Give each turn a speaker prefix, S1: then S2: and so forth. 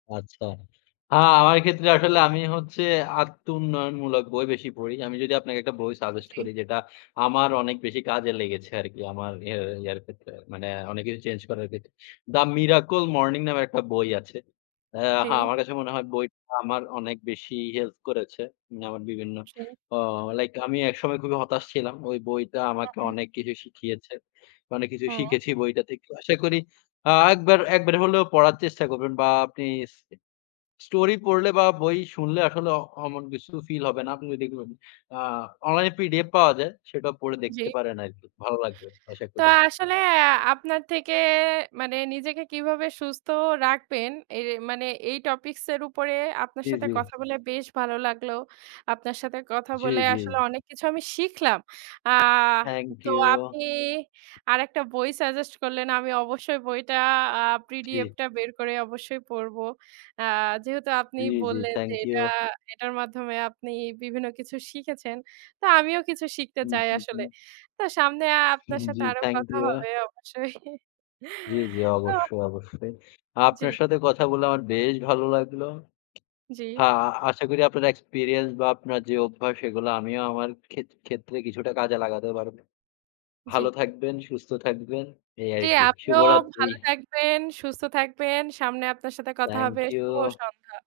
S1: আচ্ছা। আ আমার ক্ষেত্রে আসলে আমি হচ্ছে আত্মউন্নয়নমূলক বই বেশি পড়ি। আমি যদি আপনাকে একটা বই সাজেস্ট
S2: জি।
S1: করি যেটা আমার অনেক বেশি কাজে লেগেছে আরকি। আমার ইয়া ইয়ার ক্ষেত্রে মানে অনেক কিছু চেঞ্জ করার ক্ষেত্রে। "দা মিরাকল মর্নিং" নামের একটা বই আছে। হ্যাঁ
S2: জি।
S1: আমার কাছে মনে হয় বইটা আমার অনেক বেশি হেল্প করেছে। না, আমার বিভিন্ন
S2: জি।
S1: অ লাইক আমি একসময় খুবই হতাশ ছিলাম। ওই বইটা
S2: আ
S1: আমাকে
S2: উম।
S1: অনেক কিছু শিখিয়েছে। অনেক কিছু
S2: হু।
S1: শিখেছি বইটাতে। একটু আশা করি আ একবার একবার হলেও পড়ার চেষ্টা করবেন বা আপনি এস স্টোরি পড়লে বা বই শুনলে আসলে অমন কিছু ফিল হবে না। আপনি দেখবেন আ অনলাইন পিডিএফ পাওয়া যায় সেটা পড়ে
S2: জি।
S1: দেখতে পারেন আরকি। ভালো লাগবে। আশা
S2: তো
S1: করি
S2: আসলে আপনার থেকে মানে নিজেকে কিভাবে সুস্থ রাখবেন, এই রে মানে এই টপিকস এর উপরে আপনার
S1: জ্বী,
S2: সাথে
S1: জ্বী।
S2: কথা বলে বেশ ভালো লাগলো। আপনার সাথে কথা
S1: জ্বী,
S2: বলে
S1: জ্বী।
S2: আসলে অনেক কিছু আমি শিখলাম। আ
S1: থ্যাংক
S2: তো
S1: ইউ।
S2: আপনি আরেকটা বই সাজেস্ট করলেন। আমি অবশ্যই বইটা আ
S1: জি।
S2: পিডিএফটা বের করে অবশ্যই পড়বো। আ যেহেতু আপনি
S1: জ্বি, জ্বি।
S2: বললেন যে
S1: থ্যাংক
S2: এটা
S1: ইউ।
S2: এটার মাধ্যমে আপনি বিভিন্ন কিছু শিখেছেন। তো আমিও কিছু শিখতে
S1: হুম,
S2: চাই
S1: হুম,
S2: আসলে।
S1: হুম।
S2: তো সামনে আপনার
S1: হুম,
S2: সাথে
S1: জ্বি,
S2: আরো
S1: থ্যাংক
S2: কথা
S1: ইউ।
S2: হবে অবশ্যই
S1: জ্বী, জ্বী,
S2: তো
S1: অবশ্যই, অবশ্যই।
S2: জ্বী।
S1: আপনার সাথে কথা বলে আমার বেশ ভালো লাগলো।
S2: জ্বি।
S1: হ্যাঁ, আশা করি আপনার এক্সপেরিয়েন্স বা আপনার যে অভ্যাস সেগুলো আমিও আমার খেত ক্ষেত্রে কিছুটা কাজে লাগাতে পারবো।
S2: জ্বী।
S1: ভালো থাকবেন, সুস্থ থাকবেন, এই আর
S2: জ্বি
S1: কি।
S2: আপনিও
S1: শুভরাত্রি।
S2: ভালো থাকবেন, সুস্থ থাকবেন। সামনে আপনার সাথে কথা
S1: থ্যাংক
S2: হবে।
S1: ইউ।
S2: শুভ সন্ধ্যা।